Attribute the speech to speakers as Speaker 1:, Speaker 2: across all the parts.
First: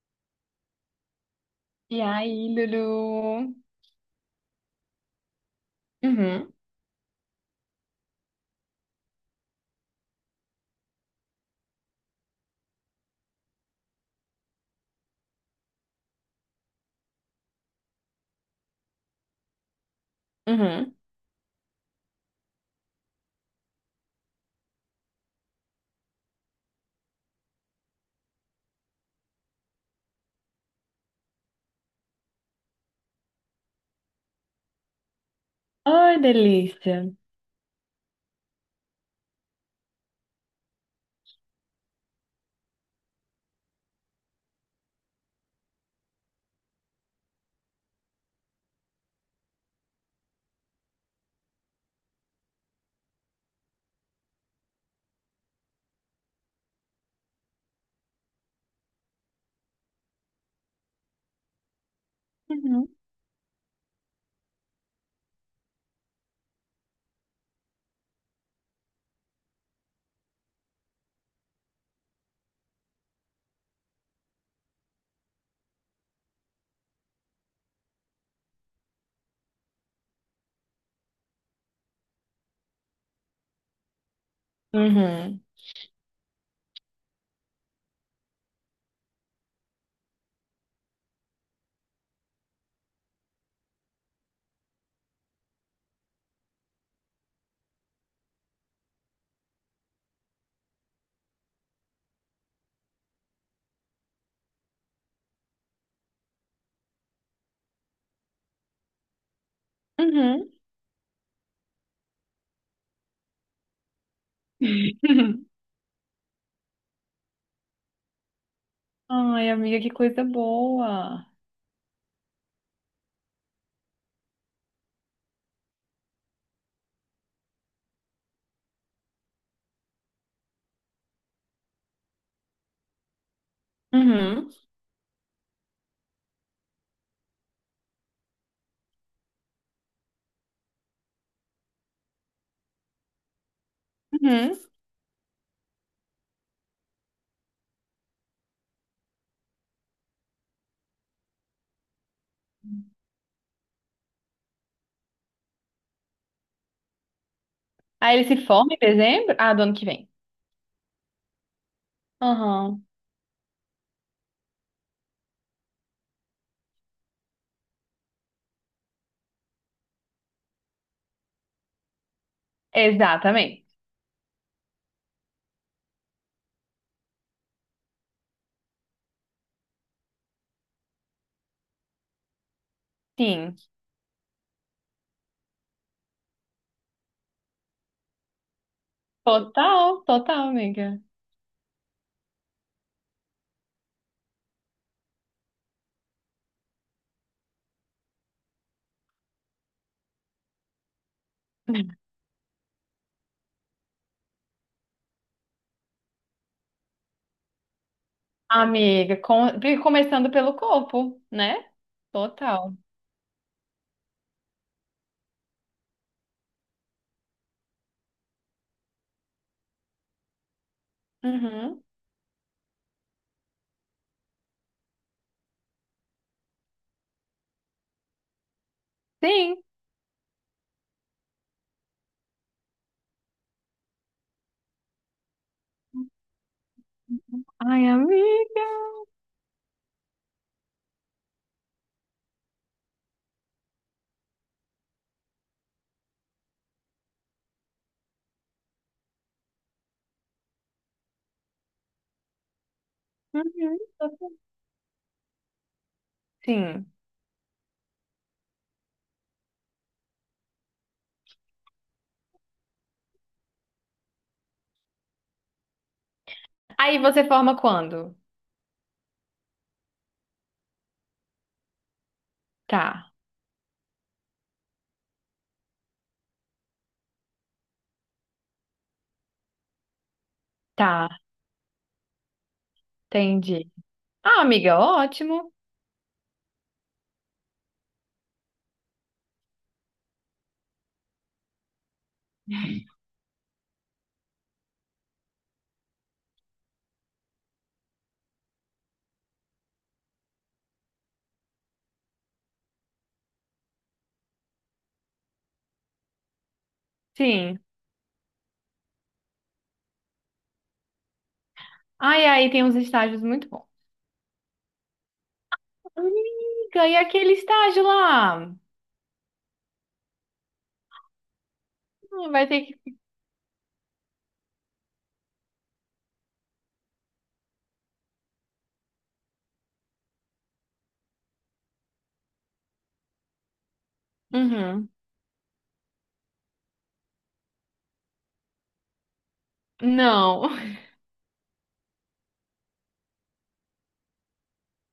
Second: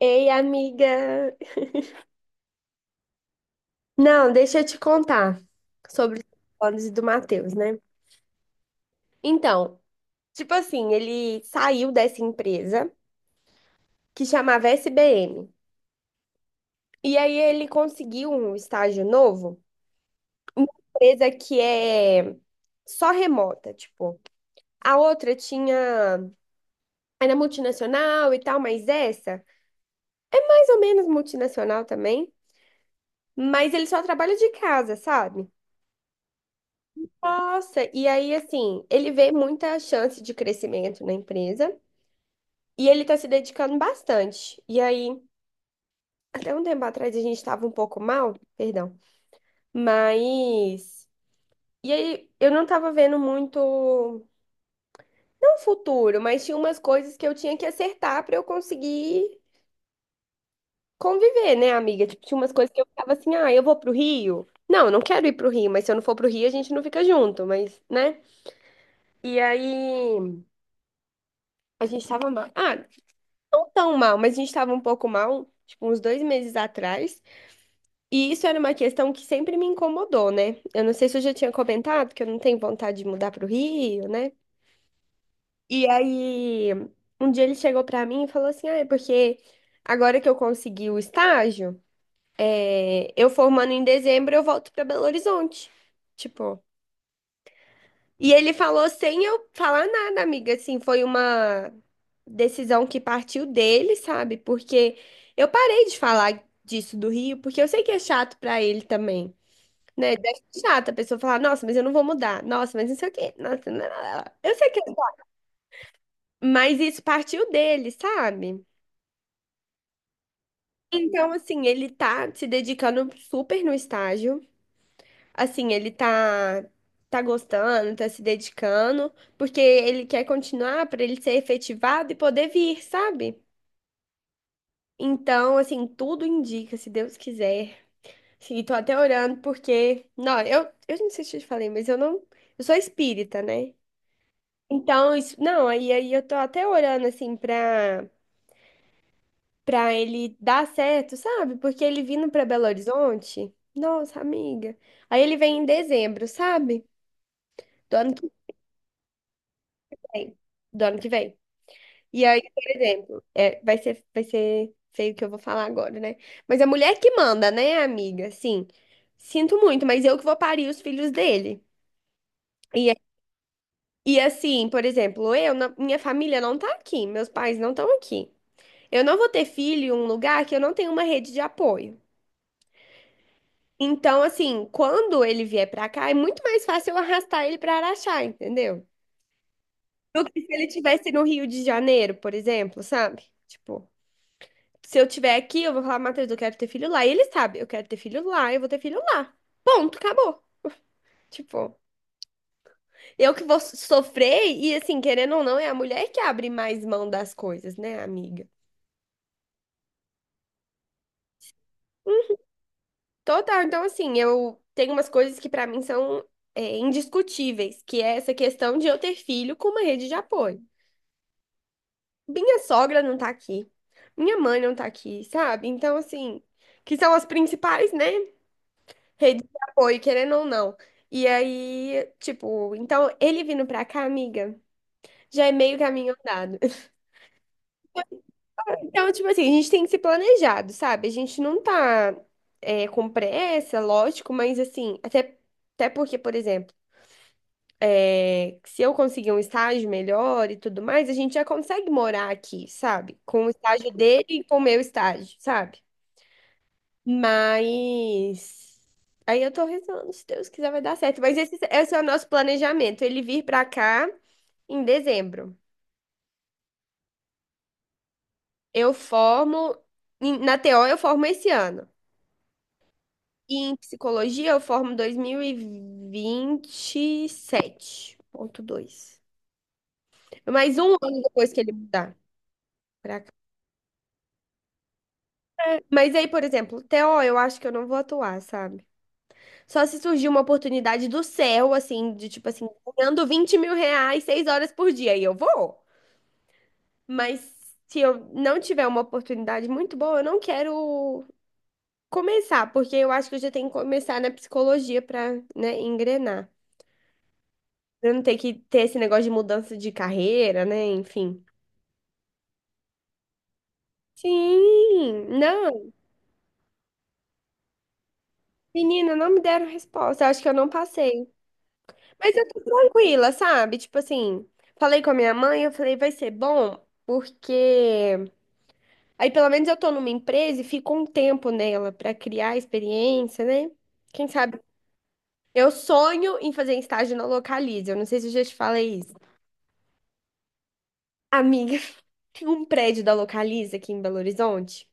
Speaker 1: Ei, amiga!
Speaker 2: E aí, Lulu?
Speaker 1: Não, deixa eu te contar sobre os
Speaker 2: Uhum,
Speaker 1: planos e do Matheus, né? Então, tipo assim, ele saiu dessa empresa que chamava SBM. E aí ele conseguiu um estágio novo, uma
Speaker 2: uhum.
Speaker 1: empresa que é só remota, tipo. A outra tinha, era multinacional e tal, mas essa, mais ou menos multinacional também, mas ele só trabalha de casa, sabe?
Speaker 2: Ai, delícia.
Speaker 1: Nossa, e aí, assim, ele vê muita chance de crescimento na empresa e ele tá se dedicando bastante. E aí, até um tempo atrás a gente tava um pouco mal, perdão, mas. E aí, eu não tava vendo muito, não futuro, mas tinha umas coisas que eu tinha que acertar pra eu conseguir conviver, né, amiga? Tipo, tinha umas coisas que eu
Speaker 2: Uhum.
Speaker 1: ficava assim, ah, eu vou pro Rio. Não, eu não quero ir pro Rio, mas se eu não for pro Rio, a gente não fica junto, mas, né? E aí, a gente tava mal. Ah, não tão mal, mas a gente estava um pouco mal, tipo, uns 2 meses atrás. E isso era uma questão que sempre me incomodou, né? Eu não sei se eu já tinha comentado que eu não tenho vontade de mudar para o Rio, né?
Speaker 2: Uhum,
Speaker 1: E aí, um dia ele chegou para mim e falou assim: ah, é porque agora que eu consegui o estágio, é, eu formando em dezembro, eu volto para Belo Horizonte. Tipo. E ele falou sem eu falar nada, amiga. Assim, foi uma decisão que partiu dele, sabe? Porque eu parei de falar disso do Rio, porque eu sei que é chato pra ele também, né? Deve
Speaker 2: uhum.
Speaker 1: ser chato a pessoa falar, nossa, mas eu não vou mudar. Nossa, mas não sei o quê. Nossa, não, não, não. Eu sei que é chato, mas isso partiu dele, sabe?
Speaker 2: Ai, amiga, que coisa boa.
Speaker 1: Então, assim, ele tá se dedicando super no estágio. Assim, ele tá gostando, tá se dedicando, porque ele quer continuar para ele ser efetivado e poder vir, sabe?
Speaker 2: Uhum,
Speaker 1: Então, assim, tudo indica, se Deus quiser. Sim, tô até orando porque, não, eu não sei se eu te falei, mas eu não, eu sou espírita, né?
Speaker 2: uhum.
Speaker 1: Então, isso, não, aí eu tô até orando assim pra para ele dar certo, sabe? Porque ele vindo pra Belo Horizonte, nossa, amiga. Aí ele vem em dezembro, sabe? Do ano
Speaker 2: Aí
Speaker 1: que
Speaker 2: ele se forma em dezembro? Ah, do ano que vem.
Speaker 1: vem. Do ano que vem. E aí, por
Speaker 2: Aham.
Speaker 1: exemplo, é, vai ser feio o que eu vou falar agora, né? Mas a mulher que manda, né, amiga? Sim. Sinto muito, mas eu que vou parir os filhos dele. E, a-
Speaker 2: Exatamente.
Speaker 1: e assim, por exemplo, eu, minha família não tá aqui, meus pais não estão aqui. Eu não vou ter filho em um lugar que eu não tenho uma rede de apoio.
Speaker 2: Sim.
Speaker 1: Então, assim, quando ele vier pra cá, é muito mais fácil eu arrastar ele pra Araxá, entendeu?
Speaker 2: Total,
Speaker 1: Do que
Speaker 2: total,
Speaker 1: se ele
Speaker 2: amiga.
Speaker 1: tivesse no Rio de Janeiro, por exemplo, sabe? Tipo. Se eu tiver aqui, eu vou falar, Matheus, eu quero ter filho lá. E ele sabe, eu quero ter filho lá, eu vou ter filho lá. Ponto, acabou. Tipo, eu que vou sofrer e, assim, querendo ou não, é a mulher que abre mais mão das coisas, né, amiga?
Speaker 2: Amiga, começando pelo corpo, né? Total.
Speaker 1: Total, então, assim, eu tenho umas coisas que pra mim são indiscutíveis, que é essa questão de eu ter filho com uma rede de apoio.
Speaker 2: Uhum,
Speaker 1: Minha sogra não tá aqui, minha mãe não tá aqui, sabe? Então, assim, que são as principais, né? Rede de
Speaker 2: sim.
Speaker 1: apoio, querendo ou não. E aí, tipo, então ele vindo pra cá, amiga, já é meio caminho andado.
Speaker 2: Ai, amiga.
Speaker 1: Então, tipo assim, a gente tem que ser planejado, sabe? A gente não tá com pressa, lógico, mas assim, até, até porque, por exemplo, é, se eu conseguir um estágio melhor e tudo mais, a gente já consegue morar aqui, sabe? Com o
Speaker 2: Uhum.
Speaker 1: estágio dele e com o meu estágio, sabe?
Speaker 2: Sim.
Speaker 1: Mas aí eu tô rezando, se Deus quiser vai dar certo. Mas esse é o nosso planejamento, ele vir pra cá em dezembro.
Speaker 2: Aí você forma quando?
Speaker 1: Eu formo na TO eu formo esse ano.
Speaker 2: Tá,
Speaker 1: E em psicologia eu formo dois mil e vinte e sete ponto dois. Mais um
Speaker 2: tá,
Speaker 1: ano depois que ele mudar pra cá.
Speaker 2: entendi. Ah, amiga, ótimo.
Speaker 1: Mas aí, por exemplo, TO eu acho que eu não vou atuar, sabe? Só se surgir uma oportunidade do céu, assim, de tipo assim, ganhando 20 mil reais, 6 horas por dia, e eu vou. Mas se eu não tiver uma oportunidade muito boa, eu não quero começar, porque eu acho que eu já tenho que começar na psicologia para, né, engrenar.
Speaker 2: Sim.
Speaker 1: Pra eu não ter que ter esse negócio de mudança de carreira, né? Enfim.
Speaker 2: Ai, aí tem uns estágios muito bons.
Speaker 1: Sim, não,
Speaker 2: Amiga, e aquele estágio lá?
Speaker 1: menina, não me deram resposta. Eu acho que eu não passei.
Speaker 2: Ah,
Speaker 1: Mas eu
Speaker 2: vai
Speaker 1: tô
Speaker 2: ter que.
Speaker 1: tranquila, sabe? Tipo assim, falei com a minha mãe, eu falei, vai ser bom, porque aí pelo menos eu tô numa empresa e fico um tempo nela pra criar experiência, né? Quem sabe.
Speaker 2: Uhum.
Speaker 1: Eu sonho em fazer estágio na Localiza. Eu não sei se eu já te falei isso.
Speaker 2: Não.
Speaker 1: Amiga, tem um prédio da Localiza aqui em Belo Horizonte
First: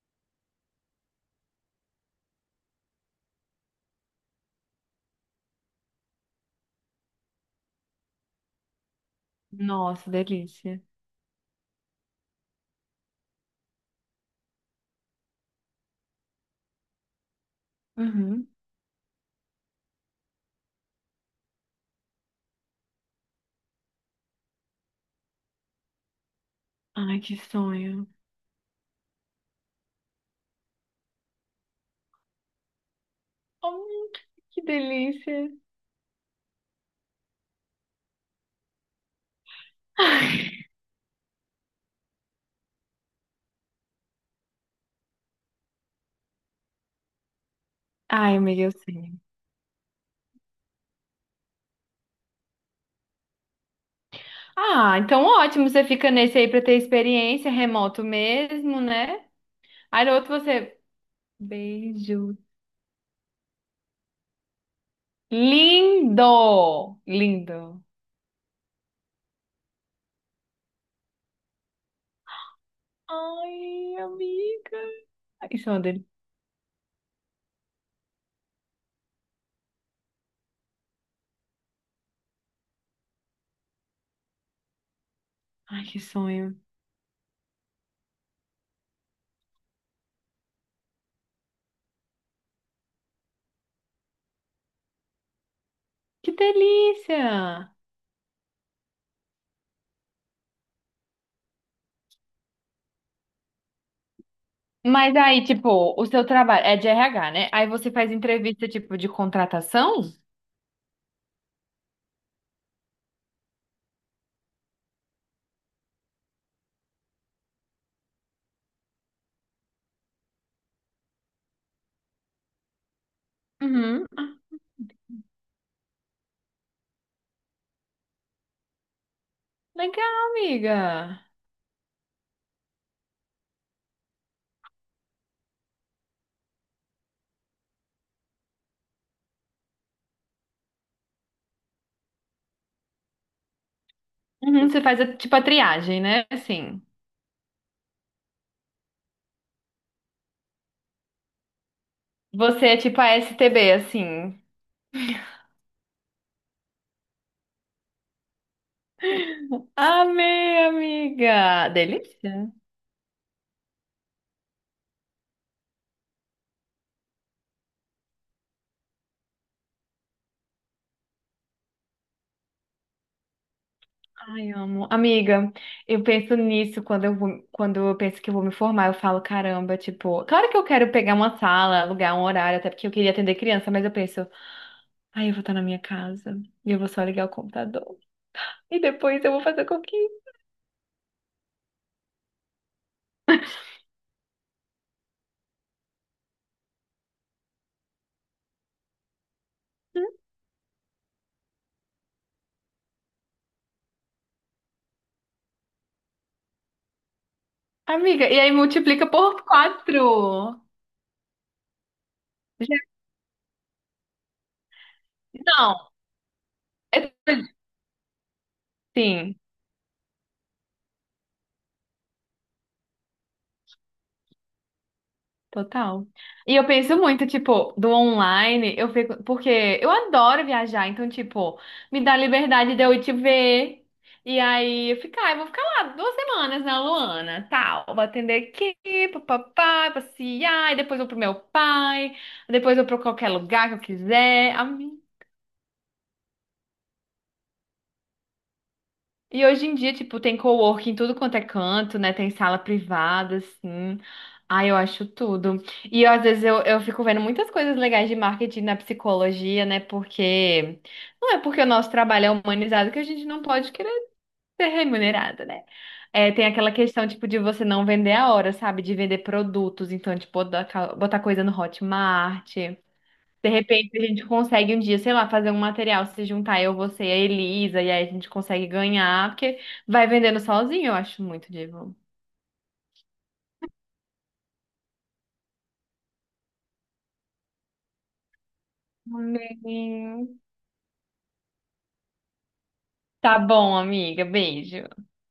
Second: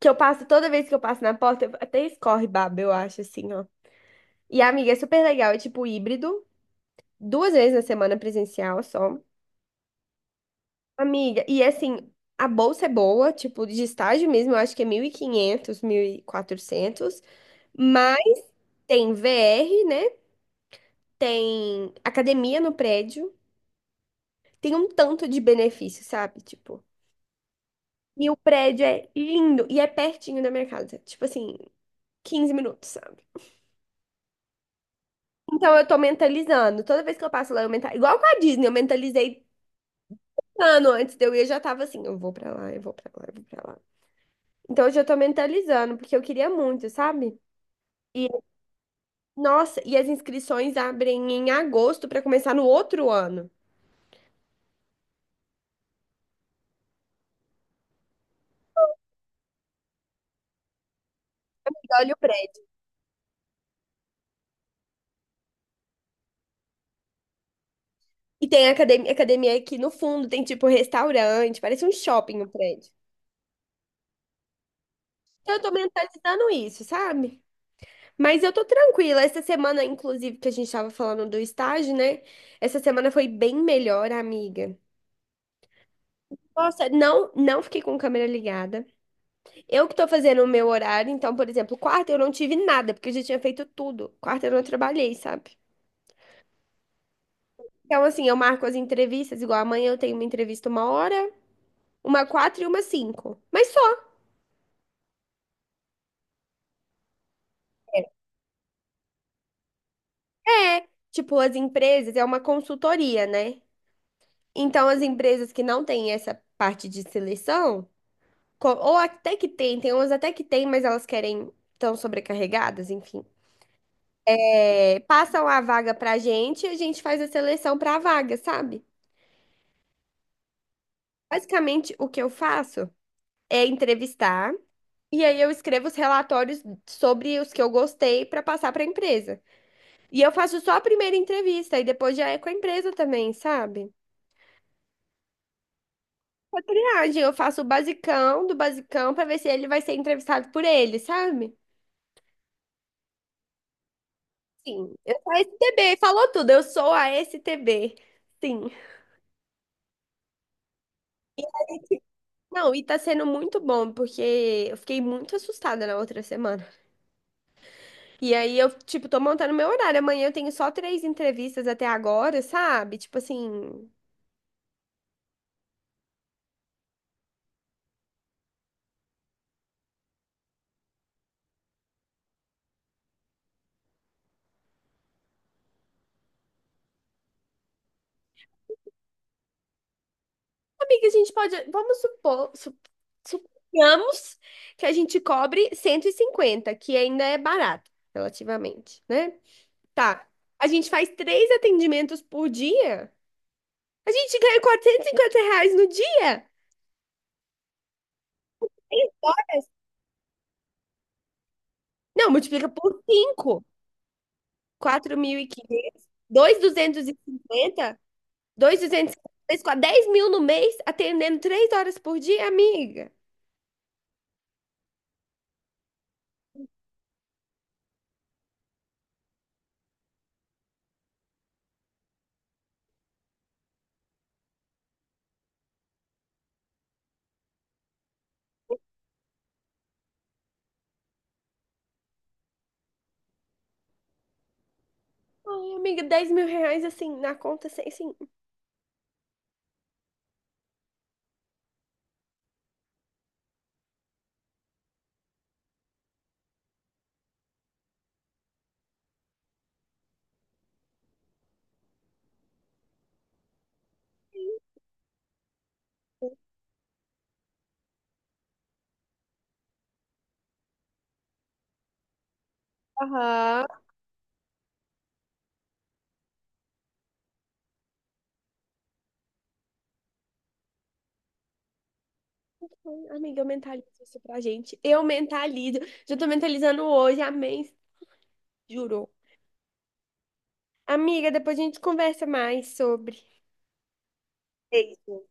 Speaker 1: que eu passo, toda vez que eu passo na porta, até escorre baba, eu acho, assim, ó. E, amiga, é super legal. É tipo híbrido, 2 vezes na semana presencial só.
Speaker 2: Nossa, delícia.
Speaker 1: Amiga, e assim, a bolsa é boa, tipo, de estágio mesmo, eu acho que é mil e quinhentos, 1.400. Mas
Speaker 2: Uhum.
Speaker 1: tem VR, né? Tem academia no prédio. Tem um tanto de benefício, sabe? Tipo.
Speaker 2: Ai, que sonho.
Speaker 1: E o prédio é lindo e é pertinho da minha casa. Tipo assim, 15 minutos, sabe?
Speaker 2: Hum, que delícia.
Speaker 1: Então eu tô mentalizando. Toda vez que eu passo lá, eu mentalizo. Igual com a Disney, eu mentalizei ano antes de eu ir, eu já tava assim, eu vou pra lá, eu vou pra lá, eu vou pra lá. Então eu já tô mentalizando, porque eu queria muito, sabe? E,
Speaker 2: Ai, amiga, eu sei.
Speaker 1: nossa, e as inscrições abrem em agosto pra começar no outro ano.
Speaker 2: Ah, então ótimo, você fica nesse aí pra ter experiência, remoto mesmo, né? Aí no outro você.
Speaker 1: Amiga, olha o
Speaker 2: Beijo.
Speaker 1: prédio.
Speaker 2: Lindo! Lindo.
Speaker 1: E tem academia, academia aqui no fundo, tem tipo restaurante, parece um shopping o prédio.
Speaker 2: Ai, amiga.
Speaker 1: Então
Speaker 2: Ai,
Speaker 1: eu tô
Speaker 2: sonho dele.
Speaker 1: mentalizando isso, sabe? Mas eu tô tranquila. Essa semana, inclusive, que a gente tava falando do estágio, né? Essa semana foi bem melhor, amiga.
Speaker 2: Ai, que sonho.
Speaker 1: Nossa, não, não fiquei com câmera ligada. Eu que tô fazendo o meu horário, então, por exemplo, quarta eu não tive nada, porque eu já tinha feito tudo. Quarta eu não trabalhei, sabe?
Speaker 2: Que delícia!
Speaker 1: Então, assim, eu marco as entrevistas, igual amanhã eu tenho uma entrevista uma hora, uma quatro e uma cinco. Mas só.
Speaker 2: Mas aí, tipo, o seu trabalho é de RH, né? Aí você faz entrevista, tipo, de contratação?
Speaker 1: É, tipo, as empresas, é uma consultoria, né? Então, as empresas que não têm essa parte de seleção. Ou até que tem, tem umas até que tem, mas elas querem, estão sobrecarregadas, enfim.
Speaker 2: Uhum. Ah,
Speaker 1: É, passam a vaga pra gente e a gente faz a seleção pra vaga, sabe?
Speaker 2: legal, amiga.
Speaker 1: Basicamente, o que eu faço é entrevistar e aí eu escrevo os relatórios sobre os que eu gostei pra passar pra empresa. E eu faço só a primeira entrevista e depois já é com a empresa também, sabe?
Speaker 2: Uhum, uhum. Você faz, tipo, a triagem, né?
Speaker 1: A
Speaker 2: Assim,
Speaker 1: triagem, eu faço o basicão do basicão pra ver se ele vai ser entrevistado por ele, sabe?
Speaker 2: você é tipo a STB, assim.
Speaker 1: Sim, eu sou a STB, falou tudo, eu sou a STB. Sim.
Speaker 2: Amei, amiga. Delícia.
Speaker 1: Não, e tá sendo muito bom, porque eu fiquei muito assustada na outra semana. E aí eu, tipo, tô montando meu horário. Amanhã eu tenho só três entrevistas até agora, sabe? Tipo assim,
Speaker 2: Ai, amo. Amiga, eu penso nisso quando eu vou, quando eu penso que eu vou me formar, eu falo, caramba, tipo, claro que eu quero pegar uma sala, alugar um horário, até porque eu queria atender criança, mas eu penso, ai, eu vou estar na minha casa e eu vou só ligar o computador. E depois eu vou fazer com que.
Speaker 1: amiga, a gente pode. Vamos supor. Suponhamos que a gente cobre 150 que ainda é barato, relativamente, né? Tá. A gente faz três atendimentos por dia. A gente ganha R$ 450 no dia.
Speaker 2: Amiga, e aí multiplica por quatro.
Speaker 1: Não, multiplica
Speaker 2: Já-
Speaker 1: por 5.
Speaker 2: não,
Speaker 1: 4.500,
Speaker 2: é
Speaker 1: 2.250,
Speaker 2: sim.
Speaker 1: 2.250, 10 mil duzentos e cinquenta, 2.250, 10 mil no mês, atendendo 3 horas por dia, amiga.
Speaker 2: Total. E eu penso muito, tipo, do online, eu fico, porque eu adoro viajar, então, tipo, me dá liberdade de eu ir te ver. E aí eu ficar, eu vou ficar lá 2 semanas na Luana, tal. Vou atender aqui, papapá, passear, e depois vou pro meu pai, depois vou pra qualquer lugar que eu quiser.
Speaker 1: Ai, amiga, 10 mil reais, assim, na conta, sem, assim.
Speaker 2: E hoje em dia, tipo, tem coworking em tudo quanto é canto, né? Tem sala privada, assim. Ai, eu acho tudo. E eu, às vezes eu, fico vendo muitas coisas legais de marketing na psicologia, né? Porque não é porque o nosso trabalho é humanizado que a gente não pode querer ser remunerado, né? É, tem aquela questão, tipo, de você não vender a hora, sabe? De vender produtos. Então, tipo, botar coisa no Hotmart. De
Speaker 1: Aham.
Speaker 2: repente a gente consegue um dia, sei lá, fazer um material, se juntar eu, você e a Elisa, e aí a gente consegue ganhar, porque vai vendendo sozinho, eu acho muito divo.
Speaker 1: Ai, amiga, eu mentalizo isso pra gente. Eu mentalizo. Já tô mentalizando hoje, amém. Juro.
Speaker 2: Amém.
Speaker 1: Amiga, depois a gente conversa mais sobre.
Speaker 2: Tá bom, amiga. Beijo.
Speaker 1: Beijo.